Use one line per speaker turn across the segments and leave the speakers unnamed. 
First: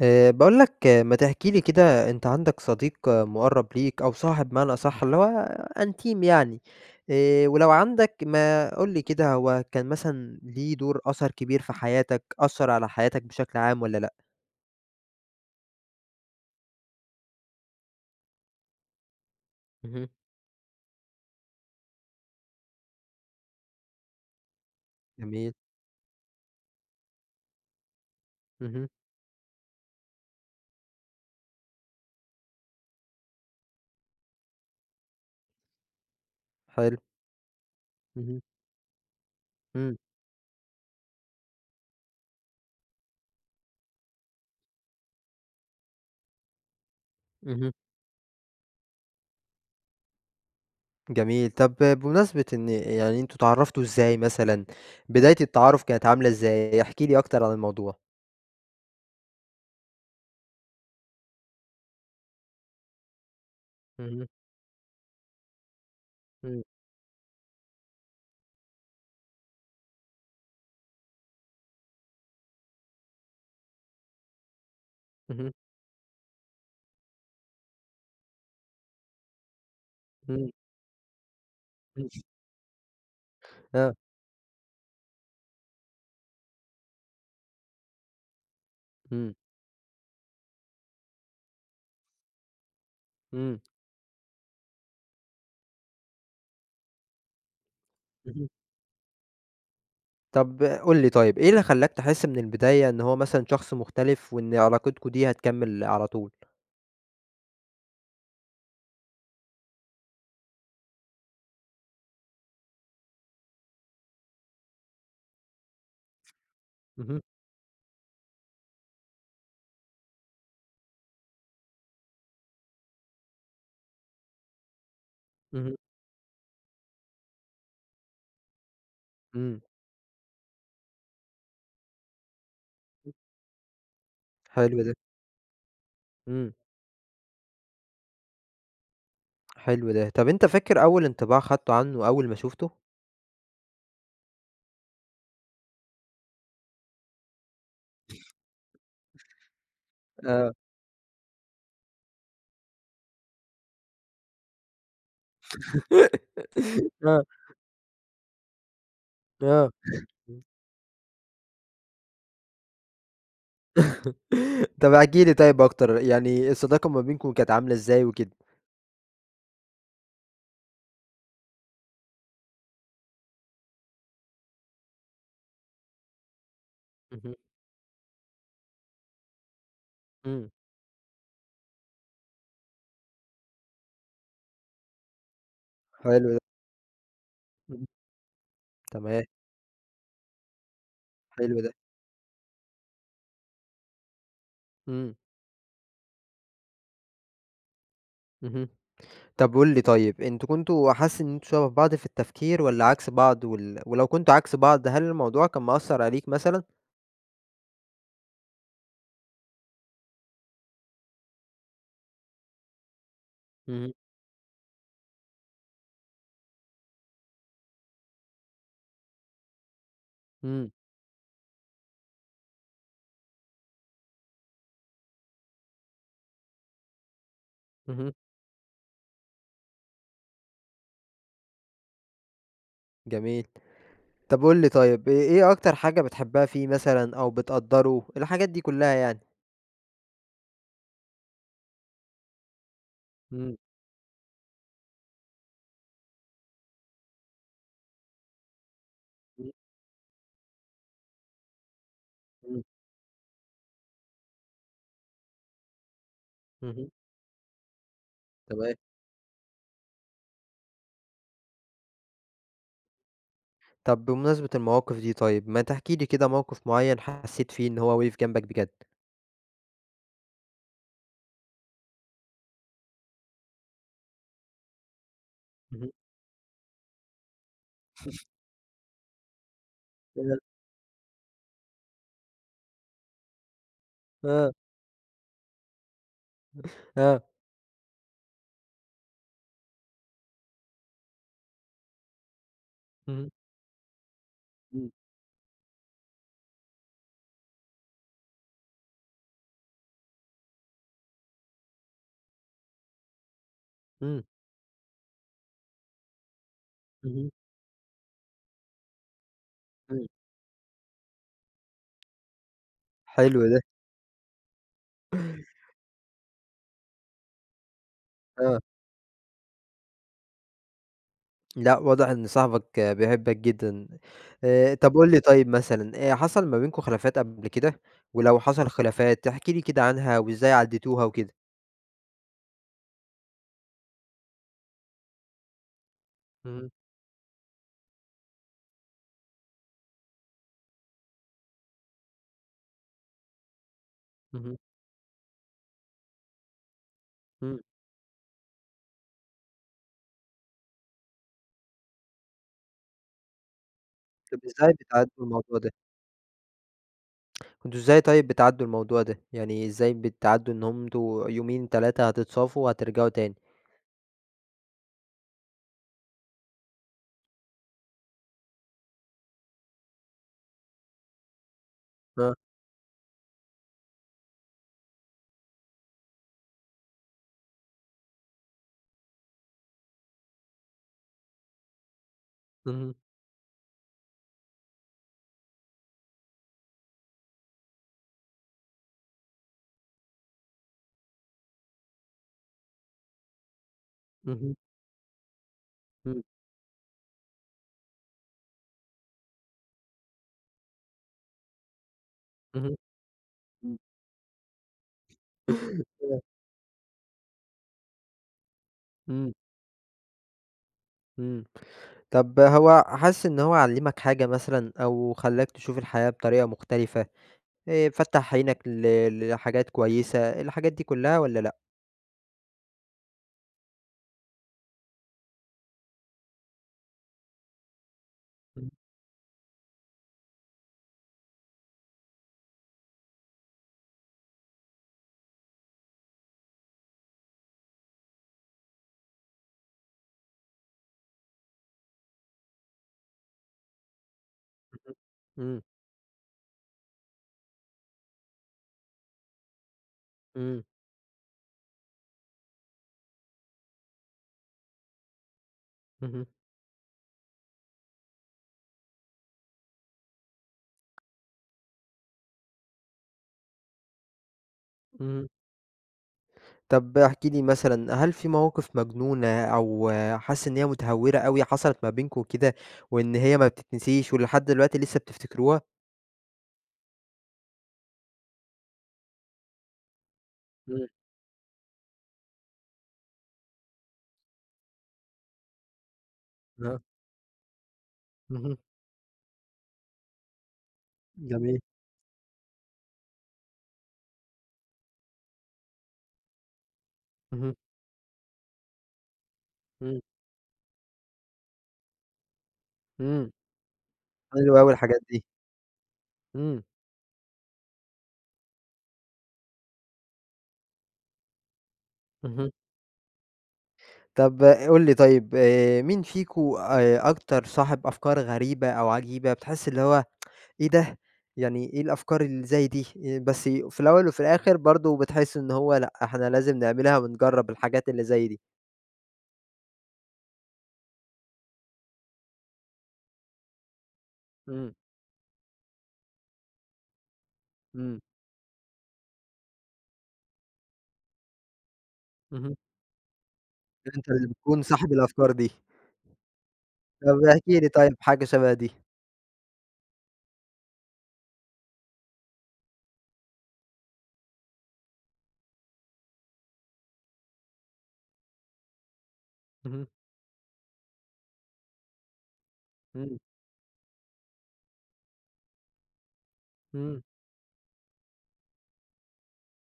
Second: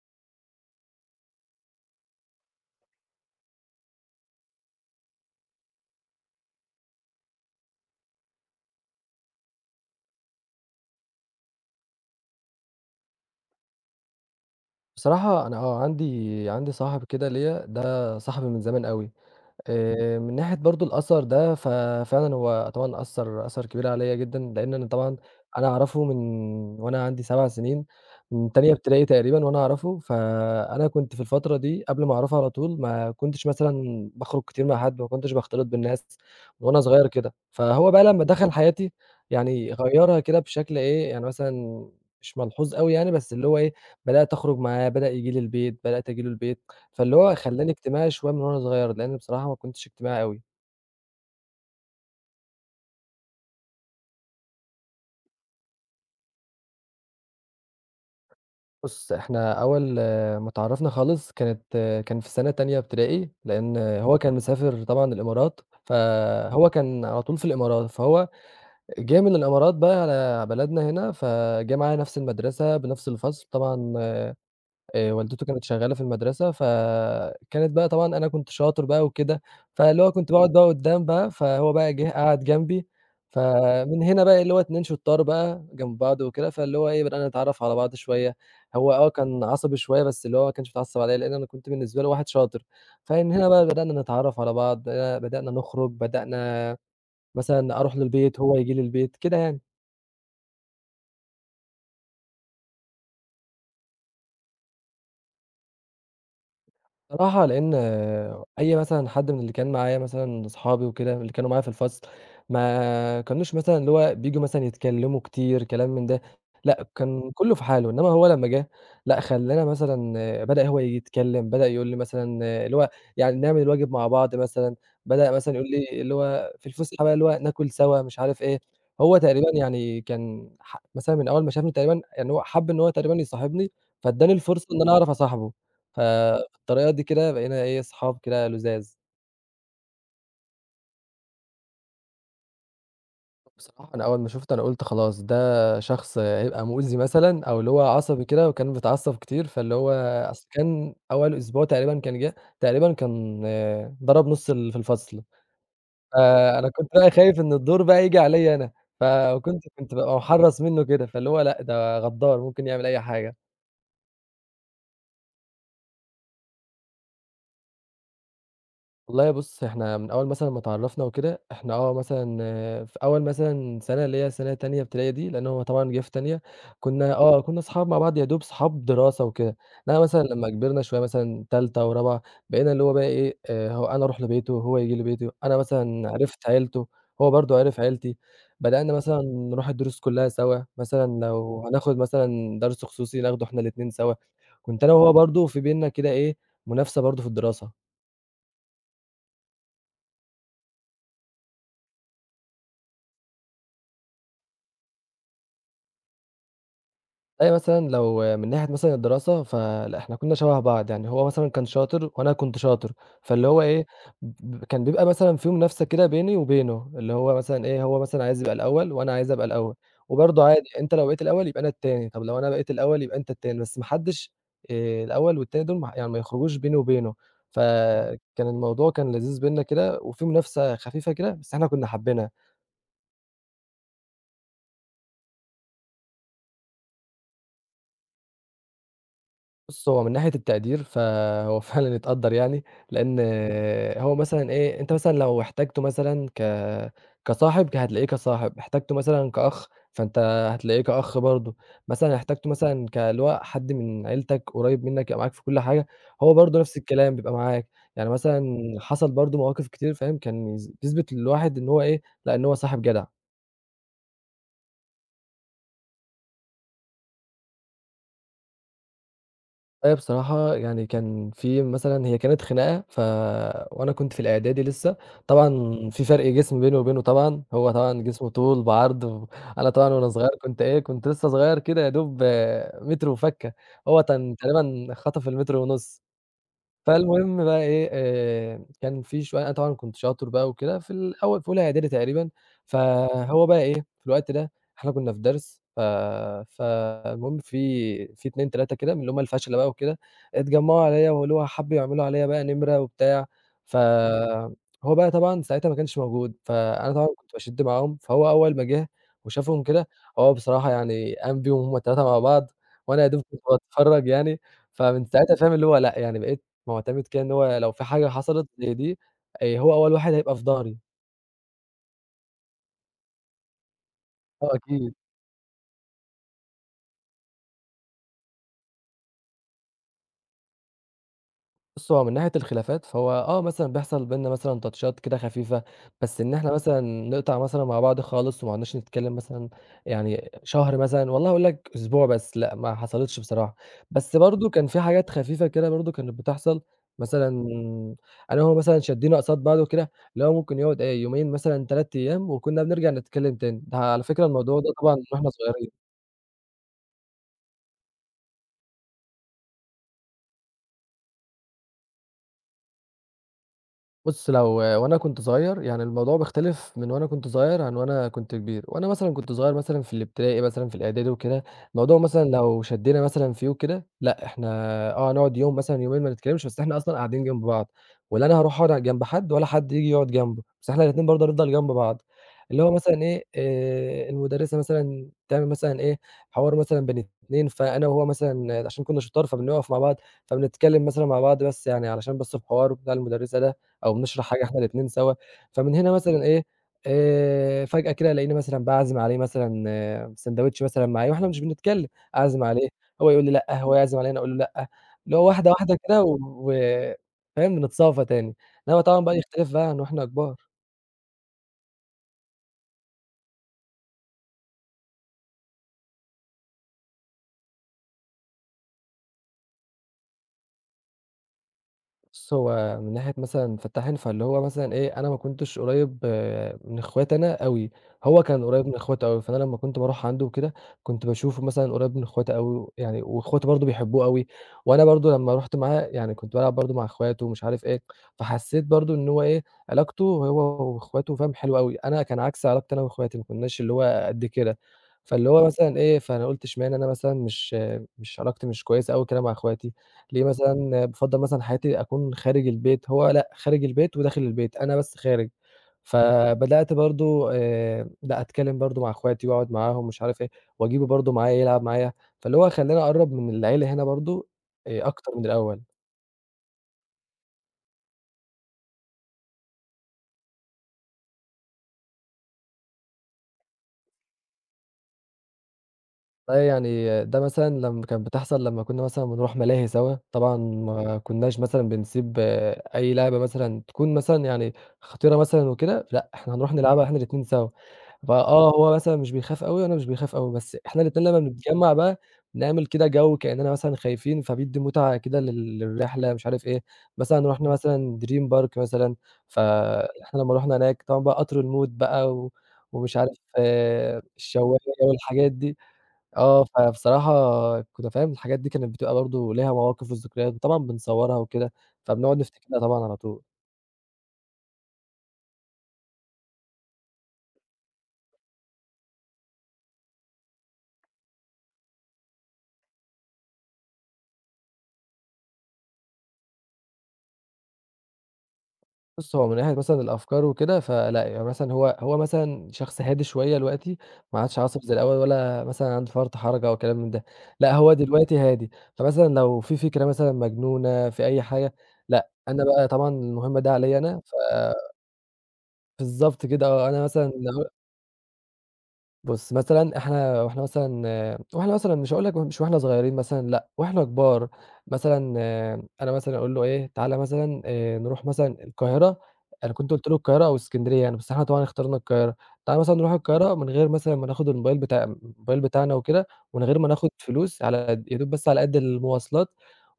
باقول لك ما تحكي لي كده أنت عندك صديق مُقرّب ليك أو صاحب بمعنى أصح اللي هو أنتيم يعني، ولو عندك ما قُل لي كده هو كان مثلًا ليه دور أثَر كبير في حياتك، أثّر على حياتك بشكل عام والّا لأ؟
بصراحة أنا عندي صاحب كده ليّا، ده صاحبي من زمان أوي.
اهم،
من ناحية برضه الأثر ده، ففعلًا هو طبعًا أثّر كبير عليَّ جدًا، لإن أنا طبعًا
جميل،
أنا أعرفه من وأنا عندي 7 سنين، من تانية
اهم،
ابتدائي تقريبًا وأنا أعرفه. فأنا كنت في الفترة دي قبل ما أعرفه على طول ما كنتش مثلًا باخرج كتير مع حد، ما كنتش باختلط بالناس من وأنا
حلو،
صغير كده. فهو بقى لمّا
اهم،
دخل حياتي يعني
إمم،
غيّرها كده بشكل إيه، يعني مثلًا مش ملحوظ أوي يعني، بس اللي هو إيه، بدأت أخرج معاه، بدأ ييجي لي البيت، بدأت آجي له البيت. فاللي هو
اهم،
خلّاني اجتماعي شوية من وأنا صغير، لإن بصراحة ما كنتش اجتماعي أوي.
جميل. طَب بمناسبة إن يعني أنتم اتعرّفتوا إزاي مثلًا، بداية التعارُف كانت عاملة إزاي؟ احكِ لي أكتر عن الموضوع.
بُص، إحنا أول ما اتعرّفنا خالص كانت كان في سَنة تانية ابتدائي، لإن هو
اهم،
كان مسافر طبعًا الإمارات،
إمم،
فهو كان على طول في الإمارات، فهو جه من الإمارات بقى على بلدنا هنا، فجه معايا نَفْس المدرسة بنَفْس الفصل. طبعًا والدته
اهم،
كانت شغّالة في المدرسة، فكانت بقى طبعًا أنا كنت شاطر بقى وكده، فاللي هو كنت
إمم،
باقعد بقى قدّام بقى، فهو بقى
إمم،
جِه قعد جنبي.
آه،
فمن هنا بقى اللي هو اتنين شطّار بقى جنب بعض وكده، فاللي هو إيه، بدأنا نتعرّف على بعض شوية. هو
إمم،
كان عصبي شوية، بس اللي هو ما كانش بيتعصب عليّا، لإن أنا كنت بالنسبة له واحد شاطر. فمن هنا
إمم.
بقى بدأنا نتعرّف على بعض، بدأنا نخرج، بدأنا مثلًا أروح له البيت،
اهم.
هو ييجي لي البيت، كده يعني.
طب قُل لي طيب، إيه اللي خلّاك تحس من البداية إن هو مثلًا شخص مختلف وإن علاقتكم دي هتكمّل على طول؟
بصراحة لإن أي مثلًا حد من اللي كان معايا مثلًا أصحابي وكده، اللي كانوا معايا في الفصل، ما كانوش مثلًا اللي هو بييجوا مثلًا يتكلموا كتير كلام من ده، لأ
اهم،
كان كله في حاله، إنما هو لمّا جه لأ خلّانا مثلًا بدأ هو يتكلم، بدأ يقول لي مثلًا اللي هو يعني نعمل الواجب مع بعض مثلًا، بدأ مثلًا يقول
اهم،
لي اللي هو في الفسحة بقى اللي هو ناكل سوا مش عارف إيه. هو تقريبًا
إمم،
يعني كان مثلًا من أول ما شافني تقريبًا يعني هو حَب إن هو تقريبًا يصاحبني، فادّاني الفرصة
حلو
إن
ده،
أنا أعرف أصاحبه. ف
إمم،
الطريقة دي كده بقينا إيه، صحاب كده لُذاذ.
حلو ده. طب أنت فاكر أول انطباع خدته عنه أول ما شُفته؟
بصراحة أنا أول ما شُفته أنا قُلت خلاص ده شخص هيبقى مؤذي مثلًا أو اللي هو عصبي كده وكان بيتعصب كتير، فاللي هو أصل
آه،
كان أول أسبوع تقريبًا كان جِه، تقريبًا كان ضرب نُص اللي في الفصل. فأنا كنت بقى
آه،
خايف إن الدور بقى ييجي عليَّ أنا، فكنت
آه.
كنت بابقى محرّص منّه كده، فاللي هو لأ، ده غدّار ممكن يعمل أي حاجة.
طب احكِ لي طيب أكتر، يعني الصداقة ما بينكم كانت عاملة إزاي وكده؟
والله بُص، إحنا من أول مثلًا ما اتعرّفنا وكده، إحنا مثلًا في أول مثلًا سَنة اللي هي سَنة تانية ابتدائي دي، لإن هو طبعًا جِه في تانية، كُنّا
اهم،
كُنّا أصحاب مع بعض يا دوب صحاب دراسة وكده، إنّما مثلًا
إمم،
لمّا كبرنا شوية مثلًا تالتة ورابعة، بقينا اللي هو بقى إيه، هو أنا أروح لبيته وهو ييجي لي بيته، أنا مثلًا
حلو ده،
عرفت عيلته، هو برضه عرف
إمم،
عيلتي، بدأنا مثلًا
تمام،
نروح الدروس كُلّها سوا، مثلًا
حلو
لو
ده،
هناخُد مثلًا درس خصوصي ناخده إحنا الاتنين سوا. كنت أنا وهو
إمم،
برضه في بيننا كده إيه، منافسة برضه في الدراسة.
اهم. طب قُل لي طيب، أنتم كنتم حاسس إن أنتم شبه بعض في التفكير والّا عكس بعض ولو كنتم عكس بعض هل الموضوع كان مأثّر عليك مثلًا؟
أيوه مثلًا لو من ناحية مثلًا الدراسة، فلأ إحنا كنا شبه بعض، يعني هو مثلًا كان شاطر وأنا كنت شاطر، فاللي هو إيه
اهم.
كان بيبقى مثلًا في منافسة كده بيني وبينه، اللي هو مثلًا إيه، هو مثلًا عايز يبقى الأول وأنا عايز أبقى الأول، وبرضه عادي
إمم،
أنت لو بقيت الأول يبقى أنا التاني، طب لو أنا بقيت الأول يبقى أنت التاني، بس ما حدش الأول والتاني دول ما يعني ما يخرجوش بيني وبينه،
اهم،
فكان الموضوع كان لذيذ بيننا كده، وفي منافسة خفيفة كده، بس إحنا كنا حابينها.
جميل. طب قُل لي طيب، إيه أكتر حاجة بتحبها فيه مثلًا أو بتقدّره، الحاجات دي كلّها يعني؟
بُص، هو من ناحية التقدير فهو فعلًا يتقدّر يعني، لإن
إمم،
هو مثلًا إيه، أنت مثلًا لو احتاجته مثلًا كصاحب هتلاقيه كصاحب، احتاجته مثلًا
إمم،
كأخ فأنت هتلاقيه كأخ برضه، مثلًا احتاجته
إمم،
مثلًا ك اللي هو حد من عيلتك قريب منك يبقى معاك في كل حاجة، هو برضه نفس
اهم،
الكلام بيبقى معاك، يعني مثلًا
تمام.
حصل برضه مواقف كتير فاهم، كان بتثبت للواحد إن هو إيه، لأ إن هو صاحب جدع.
طب بمناسبة المواقف دي طيب، ما تحكِ لي كده موقف معيّن حسّيت فيه إن هو وقف جنبك بجد؟
هي بصراحة يعني كان في مثلًا هي كانت خناقة وأنا كنت في الإعدادي لسه، طبعًا
اهم،
في فرق جسم بيني وبينه طبعًا، هو طبعًا جسمه طول بعرض، و... أنا طبعًا وأنا صغير
آه،
كنت إيه، كنت لسه صغير كده يا دوب متر وفَكّة، هو كان
آه،
تقريبًا خطف المتر ونُص.
آه،
فالمهم بقى إيه، كان في شوية أنا طبعًا كنت شاطر بقى وكده في الأول في أولى إعدادي تقريبًا،
اهم،
فهو بقى إيه، في الوقت ده
إمم،
إحنا كنا في درس فالمهم في 2، 3 كده من اللي هم الفَشلة بقى وكده، اتجمّعوا عليّا واللي هو حبّوا يعملوا عليّا بقى نمرة وبتاع،
إمم،
فهو بقى طبعًا ساعتها ما كانش موجود، فأنا طبعًا
اهم،
كنت باشِد معاهم، فهو أول ما جه وشافهم كده،
إمم،
هو بصراحة يعني قام بيهم هم ال3 مع بعض وأنا يا دوب
حلو
كنت
ده،
باتفرّج يعني، فمن ساعتها فاهم اللي هو لأ، يعني بقيت معتمد كده إن هو لو في حاجة حصلت
آه.
زي دي، هو أول واحد هيبقى في ضهري،
لأ، واضح إن صاحبك بيحبك جدًا.
آه
طب
أكيد.
قُل لي طيب مثلًا حصل ما بينكم خلافات قبل كده؟ ولو حصل خلافات احكِ لي كده عنها وإزاي عدّيتوها وكده؟
بُص هو من ناحية الخلافات فهو مثلًا بيحصل بيننا مثلًا تاتشات كده خفيفة، بس إن إحنا
اهم،
مثلًا نقطع مثلًا مع بعض خالص وما عدناش نتكلم مثلًا يعني شهر مثلًا، والله هاقول لك أسبوع بس، لأ ما حصلتش بصراحة. بس برضه
اهم،
كان في حاجات خفيفة كده برضه كانت بتحصل، مثلًا
إمم.
أنا وهو مثلًا شدّينا قصاد بعض وكده، اللي هو ممكن يقعد إيه يومين مثلًا 3 أيام وكنا بنرجع نتكلم تاني، ده على فكرة
طب
الموضوع
إزاي
ده طبعًا من
بتعدّوا
وإحنا
الموضوع ده؟
صغيرين.
كنتم إزاي طيب بتعدّوا الموضوع ده؟ يعني إزاي بتعدّوا إن هم أنتم يومين 3 هتتصافوا وهترجعوا تاني؟
بُص، لو وأنا كنت صغير، يعني الموضوع بيختلف من وأنا كنت صغير عن وأنا كنت كبير. وأنا مثلًا كنت صغير مثلًا في الابتدائي مثلًا، في الإعدادي وكده، الموضوع مثلًا
آه،
لو شدّينا مثلًا فيه وكده، لأ إحنا هنقعد يوم مثلًا يومين ما نتكلمش، بس إحنا أصلًا قاعدين جنب بعض، ولا أنا هاروح أقعد جنب حد ولا حد ييجي يقعد جنبه، بس إحنا الاتنين برضه هنفضل جنب بعض. اللي هو
اهم،
مثلًا إيه، المُدرسة مثلًا تعمل مثلًا إيه، حوار مثلًا بين اتنين، فأنا وهو مثلًا عشان كنا شُطار فبنقف مع بعض، فبنتكلم مثلًا مع بعض بس يعني علشان بس الحوار بتاع المُدرسة ده. أو بنشرح حاجة
اهم،
إحنا الاتنين سوا، فمن هنا
إمم،
مثلًا إيه، فجأة كده ألاقيني مثلًا باعزم عليه مثلًا ساندوتش مثلًا معايا وإحنا مش بنتكلم، أعزم عليه،
اهم،
هو يقول لي لأ، هو يعزم عليّا أنا أقول له لأ، اللي هو واحدة واحدة كده
إمم.
و
آه،
و فاهم، بنتصافى تاني، إنما طبعًا بقى
إمم،
يختلف بقى إن إحنا كبار.
إمم. طب هو حاسس إن هو علّمك حاجة مثلًا أو خلّاك تشوف الحياة بطريقة مختلفة؟ فتّح عينك لحاجات كويسة، الحاجات دي كلّها والّا لأ؟
بُص، هو من ناحية مثلًا فتّحين، فاللي هو مثلًا إيه، أنا ما كنتش قريّب من إخواتي أنا أوي، هو كان قريّب
إمم،
من إخواته أوي، فأنا لمّا كنت باروح عنده وكده، كنت باشوفه مثلًا قريّب من إخواته أوي يعني وإخواته برضه بيحبوه أوي، وأنا برضه لمّا رُحت معاه يعني كنت بالعب برضه مع إخواته ومش عارف إيه، فحسّيت برضه إن هو إيه، علاقته هو وإخواته فاهم حلوة أوي، أنا كان عكس علاقتي أنا وإخواتي، ما كناش اللي هو قد كده، فاللي هو
اهم،
مثلًا إيه، فأنا قُلت اشمعنى أنا مثلًا مش علاقتي مش كويسة أوي كده مع إخواتي، ليه
إمم، إمم،
مثلًا بافضّل مثلًا حياتي أكون خارج البيت، هو لأ، خارج البيت وداخل البيت، أنا بس خارج.
اهم،
فبدأت برضه لأ أتكلّم برضه مع أخواتي وأقعد معاهم مش عارف إيه، وأجيبه برضه معايا يلعب معايا، فاللي هو خلّاني أقرّب من العيلة هنا برضه أكتر من
اهم.
الأول.
طب احكِ لي مثلًا، هل في مواقف مجنونة أو حاسس إن هي متهورة أوي حصلت ما بينكم كده، وإن هي ما بتتنسيش ولحد دلوقتي لسه بتفتكروها؟
والله يعني ده مثلًا لمّا كانت بتحصل لمّا كنا مثلًا بنروح ملاهي سوا، طبعًا
إمم،
ما كناش مثلًا بنسيب أي لعبة مثلًا تكون مثلًا يعني خطيرة مثلًا وكده، لأ إحنا هنروح
آه،
نلعبها إحنا الاتنين سوا، فآه
اهم،
هو مثلًا مش بيخاف أوي وأنا مش باخاف أوي، بس إحنا الاتنين لمّا
جميل،
بنتجمّع بقى بنعمل كده جو كإننا مثلًا خايفين، فبيدّي متعة كده للرحلة مش عارف إيه، مثلًا رُحنا
اهم،
مثلًا دريم بارك مثلًا،
إمم.
فإحنا لمّا رُحنا هناك طبعًا بقى قطر الموت بقى ومش عارف
إمم، حلو
الشواية
أوي الحاجات دي،
والحاجات دي.
إمم،
فبصراحة كنت فاهم الحاجات دي كانت بتبقى برضه ليها مواقف وذكريات، وطبعًا بنصوّرها وكده، فبنقعد
اهم.
نفتكرها طبعًا على طول.
طب قُل لي طيب، مين فيكم أكتر صاحب أفكار غريبة أو عجيبة بتحس اللي هو إيه ده! يعني إيه الأفكار اللي زي دي! بس في الأول وفي الآخر برضه بتحس إن هو لأ، إحنا لازم نعملها ونجرّب الحاجات اللي زي دي.
بُص، هو من ناحية مثلًا الأفكار وكده، فلأ، يعني مثلًا هو مثلًا شخص هادي شوية دلوقتي، ما عادش عصبي
إمم،
زي الأول ولا مثلًا عنده فرط حرجة أو كلام من ده، لأ، هو
إمم،
دلوقتي هادي، فمثلًا لو في فكرة مثلًا مجنونة في أي حاجة، لأ، أنا
اهم.
بقى طبعًا المهمة دي عليّا أنا،
أنت
ف
اللي بتكون صاحب الأفكار دي.
بالضبط كده آه، أنا مثلًا
طب احكِ لي طيب حاجة شبه دي.
بُص، مثلًا إحنا وإحنا مثلًا وإحنا مثلًا مش هاقول لك مش وإحنا صغيرين مثلًا لأ، وإحنا كبار، مثلًا أنا مثلًا أقول له إيه، تعالَ مثلًا نروح مثلًا القاهرة، أنا كنت
اهم،
قُلت له القاهرة أو إسكندرية يعني، بس إحنا طبعًا اخترنا القاهرة، تعالَ مثلًا نروح
إمم،
القاهرة من غير مثلًا ما ناخد الموبايل بتاعنا وكده، ومن غير ما ناخد
إمم،
فلوس على قد يا دوب بس على قد المواصلات،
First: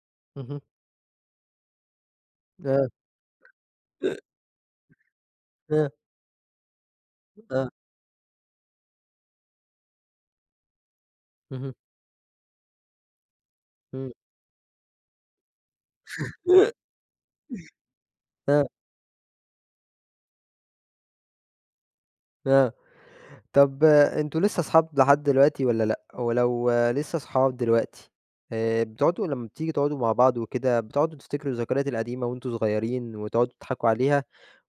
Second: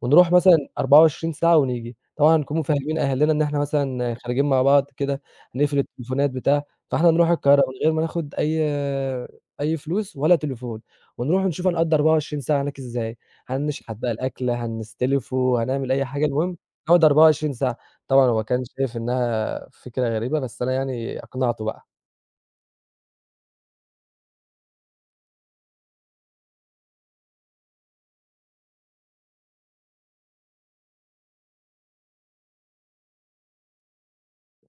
ونروح مثلًا
اهم،
24 ساعة ونيجي، طبعًا نكون
آه،
مفهمين أهلنا إن إحنا مثلًا خارجين مع بعض كده، هنقفل
آه،
التليفونات بتاع، فإحنا نروح القاهرة
آه،
من غير ما ناخد أي فلوس ولا تليفون، ونروح نشوف
اهم،
هنقضّي 24 ساعة هناك إزاي، هنشحت
إمم،
بقى الأكل، هنستلفه، هنعمل أي حاجة، المهم نقعد 24 ساعة، طبعًا هو كان
آه،
شايف إنها فكرة غريبة، بس أنا يعني أقنعته بقى.
آه. طب أنتم لسه أصحاب لحد دلوقتي والّا لأ؟ ولو آه، لسه أصحاب دلوقتي، بتقعدوا لمّا بتيجي تقعدوا مع بعض وكده، بتقعدوا تفتكروا الذكريات القديمة وأنتم صغيرين وتقعدوا تضحكوا عليها،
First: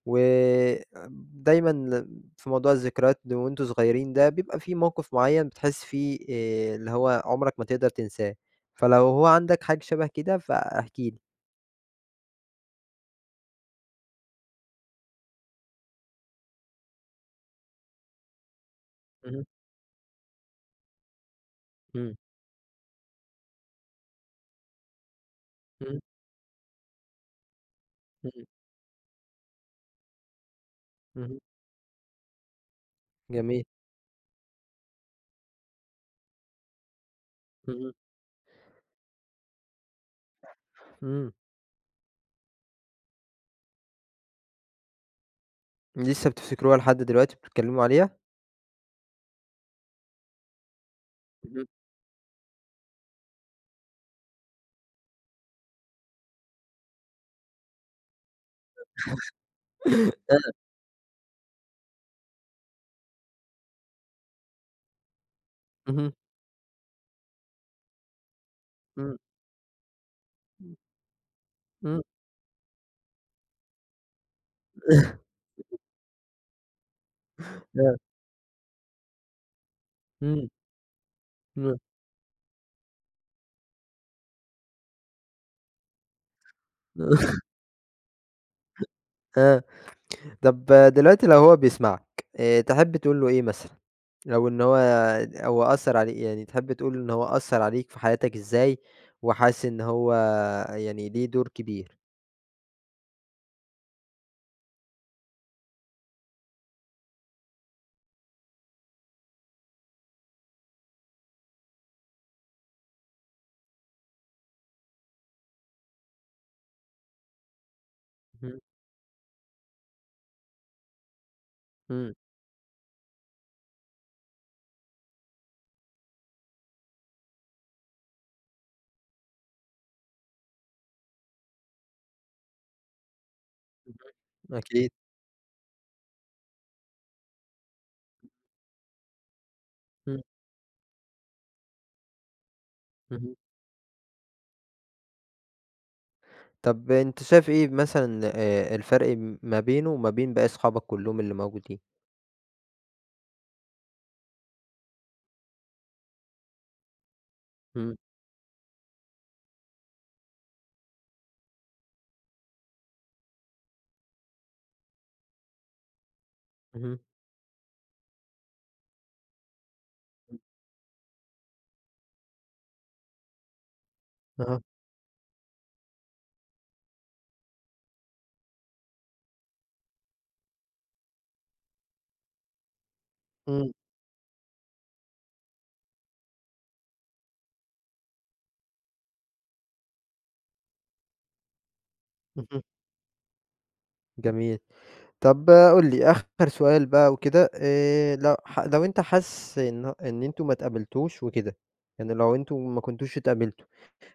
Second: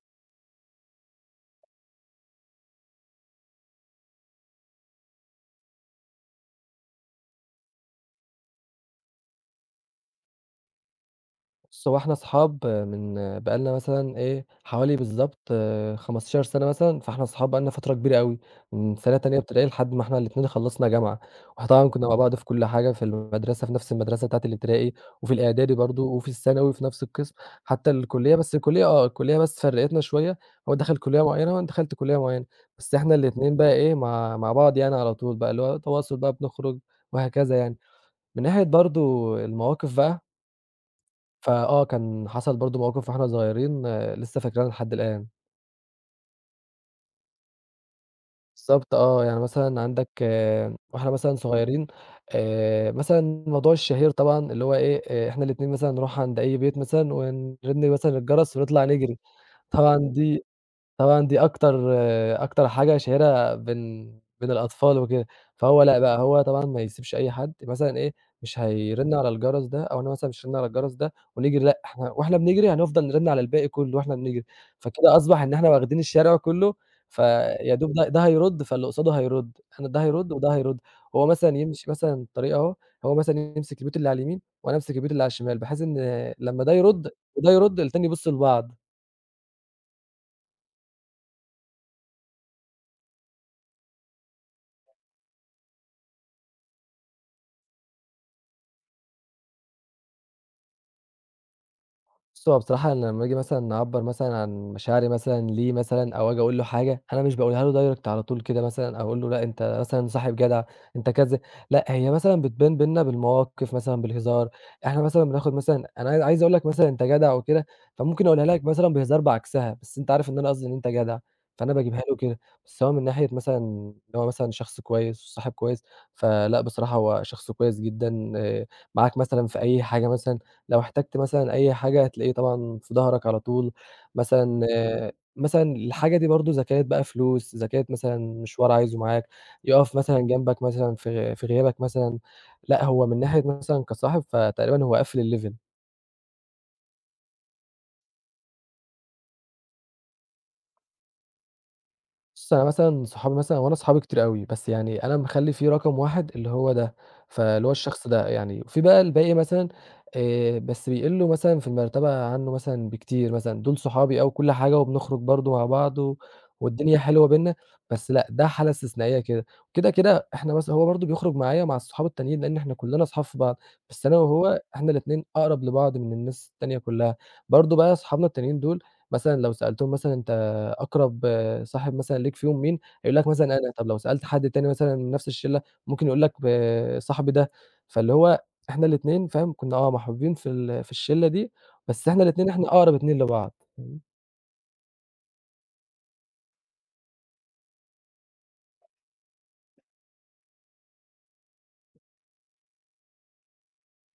ودايمًا في موضوع الذكريات وأنتم صغيرين ده بيبقى في موقف معيّن بتحس فيه اللي هو عمرك ما تقدر تنساه، فلو هو عندك حاجة شبه كده فاحكِ لي؟
بُص، هو إحنا أصحاب من بقى لنا مثلًا إيه، حوالي بالضبط 15 سَنة مثلًا، فإحنا أصحاب بقى لنا فترة كبيرة أوي، من سَنة تانية
اهم،
ابتدائي لحد ما إحنا الاتنين خلّصنا جامعة، وإحنا طبعًا كُنّا
إمم،
مع بعض في كل حاجة، في المدرسة في نفس المدرسة بتاعة الابتدائي، وفي الإعدادي
إمم،
برضه، وفي الثانوي في نفس القسم، حتى الكُلّية
إمم،
بس الكُلّية الكُلّية بس فرقتنا شوية، هو دخل كُلّية
اهم،
معيّنة وأنا دخلت كُلّية معيّنة، بس إحنا الاتنين
جميل.
بقى إيه، مع بعض يعني على طول بقى، اللي هو تواصل بقى بنخرج وهكذا يعني.
اهم.
من ناحية برضه المواقف بقى
إمم،
كان حصل برضه مواقف وإحنا صغيرين لسه فاكرينها لحد الآن.
لسه بتفتكروها لحد دلوقتي بتتكلموا عليها؟
بالضبط آه، يعني مثلًا عندك آه، وإحنا مثلًا صغيرين مثلًا الموضوع الشهير طبعًا اللي هو إيه، إحنا الاتنين مثلًا نروح عند أي بيت مثلًا ونرن مثلًا الجرس ونطلع نجري، طبعًا
اهم.
دي طبعًا دي أكتر حاجة شهيرة بين الأطفال وكده، فهو لأ
اهم،
بقى، هو طبعًا ما يسيبش أي حد، مثلًا إيه، مش هيرن
إمم،
على الجرس ده أو أنا مثلًا مش هارن على الجرس ده ونجري لأ،
إمم،
إحنا وإحنا بنجري هنفضل نرن على الباقي كُلّه وإحنا بنجري، فكده أصبح إن إحنا واخدين الشارع كُلّه، فيا دوب
آه،
ده هيرُد، فاللي قصاده هيرُد، أنا ده هيرُد
إمم،
وده هيرُد، هو مثلًا
إمم،
يمشي مثلًا الطريق أهو، هو مثلًا يمسك البيوت اللي على اليمين وأنا أمسك البيوت اللي على الشمال، بحيث إن لمّا ده يرُد وده يرُد التاني يبُص لبعض.
آه، طب دلوقتي لو هو بيسمعك، تحب تقول له إيه مثلًا؟ أو إن هو أثّر عليك يعني تحب تقول له إن هو أثّر عليك في حياتك إزاي، وحاسس إن هو يعني ليه دور كبير؟
بُصّي، هو بصراحة أنا لمّا آجي مثلًا أعبّر مثلًا عن مشاعري مثلًا ليه مثلًا أو آجي أقول له حاجة، أنا مش باقولها له direct على طول كده مثلًا أو أقول له لأ أنت مثلًا صاحب جدع، أنت كذا، لأ هي مثلًا بتبان بيننا بالمواقف مثلًا بالهزار، إحنا مثلًا بناخد مثلًا أنا عايز أقول لك مثلًا أنت جدع وكده، فممكن أقولها
اهم،
لك مثلًا بهزار بعكسها، بس أنت عارف إن أنا قصدي إن أنت جدع، فأنا باجيبها
إمم،
له كده، بس هو من ناحية مثلًا إن هو مثلًا شخص كويس وصاحب كويس، فلأ بصراحة هو شخص كويس جدًا، معاك مثلًا في أي حاجة مثلًا لو احتجت مثلًا أي حاجة هتلاقيه طبعًا في ضهرك على طول،
اهم،
مثلًا
أكيد،
مثلًا الحاجة دي برضه إذا كانت بقى فلوس، إذا كانت مثلًا مشوار عايزه معاك، يقف
إمم،
مثلًا جنبك مثلًا في غيابك مثلًا، لأ هو من
اهم،
ناحية مثلًا كصاحب فتقريبًا هو قافل الlevel.
طب أنت شايف إيه مثلًا الفرق ما بينه وما بين باقي أصحابك كلّهم اللي موجودين؟
بُص، أنا مثلًا صحابي مثلًا هو أنا صحابي كتير أوي، بس يعني أنا مخلّي فيه رقم واحد اللي هو ده، فاللي هو
إمم،
الشخص ده يعني، وفي بقى الباقي مثلًا بس بيقلّوا مثلًا في المرتبة عنّه مثلًا بكتير مثلًا، دول صحابي أوي وكل حاجة وبنخرج برضه مع بعض و
اهم،
والدنيا حلوة بيننا، بس لأ، ده حالة استثنائية كده، كده، إحنا مثلًا هو برضه بيخرج معايا ومع الصحاب التانيين لإن إحنا كلّنا أصحاب في بعض، بس أنا وهو
أها،
إحنا الاتنين أقرب لبعض من الناس التانية كلّها، برضه بقى صحابنا التانيين دول مثلًا لو سألتهم مثلًا أنت أقرب صاحب مثلًا ليك فيهم مين، هيقول لك مثلًا
إمم،
أنا، طب لو سألت حد تاني مثلًا من نفس الشلة ممكن يقول لك صاحبي ده، فاللي هو إحنا الاتنين فاهم، كنا محبوبين في الشلة دي، بس إحنا الاتنين
اهم،
إحنا أقرب اتنين لبعض.
جميل. طب قُل لي آخر سؤال بقى وكده، لو لو أنت حاسس إن أنتم ما اتقابلتوش وكده، يعني لو أنتم ما كنتوش اتقابلتوا،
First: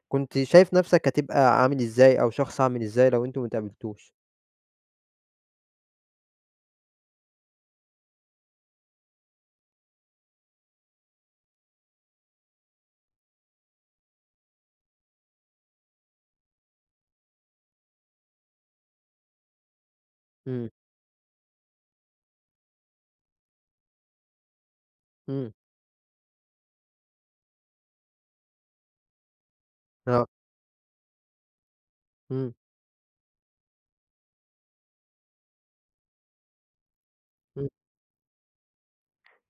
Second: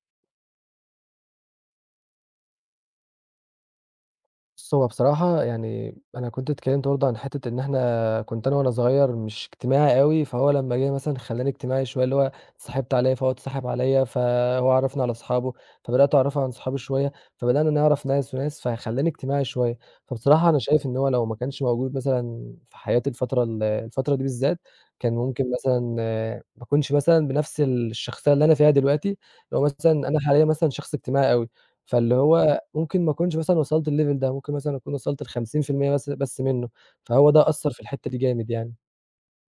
كنت شايف نَفْسك هتبقى عامل إزاي أو شخص عامل إزاي لو أنتم ما اتقابلتوش؟
بُص، هو بصراحة يعني أنا كنت اتكلّمت برضه عن حتّة إن كنت وأنا صغير مش اجتماعي أوي، فهو لمّا جِه مثلًا خلّاني اجتماعي شوية، اللي هو اتصاحبت عليه فهو اتصاحب عليّا، فهو عرّفني على أصحابه، فبدأت أعرّفه عن صحابي شوية، فبدأنا نعرف ناس وناس، فخلّاني اجتماعي شوية. فبصراحة أنا
إمم،
شايف إن هو لو ما كانش موجود مثلًا في حياتي الفترة دي بالذات، كان
إمم،
ممكن مثلًا ما أكونش مثلًا بنفس الشخصية اللي أنا فيها دلوقتي، اللي هو مثلًا أنا
آه،
حاليًا مثلًا شخص اجتماعي أوي، فاللي
إمم،
هو ممكن ما أكونش مثلًا وصلت للlevel ده، ممكن مثلًا أكون وصلت ل50% بس منّه، فهو ده
إمم،
أثّر في الحتّة دي جامد يعني.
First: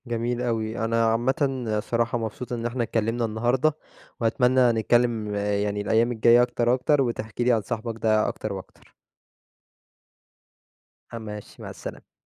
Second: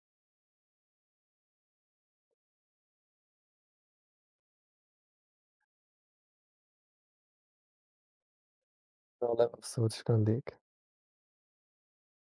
جميل أوي. أنا عامةً صراحة مبسوط إن إحنا اتكلمنا النهارده، وأتمنى نتكلم يعني الأيام الجاية أكتر وأكتر، وتحكي لي عن صاحبك ده أكتر وأكتر.
أنا والله ما قصّرتش، كان ليك.
آه ماشي، مع السلامة.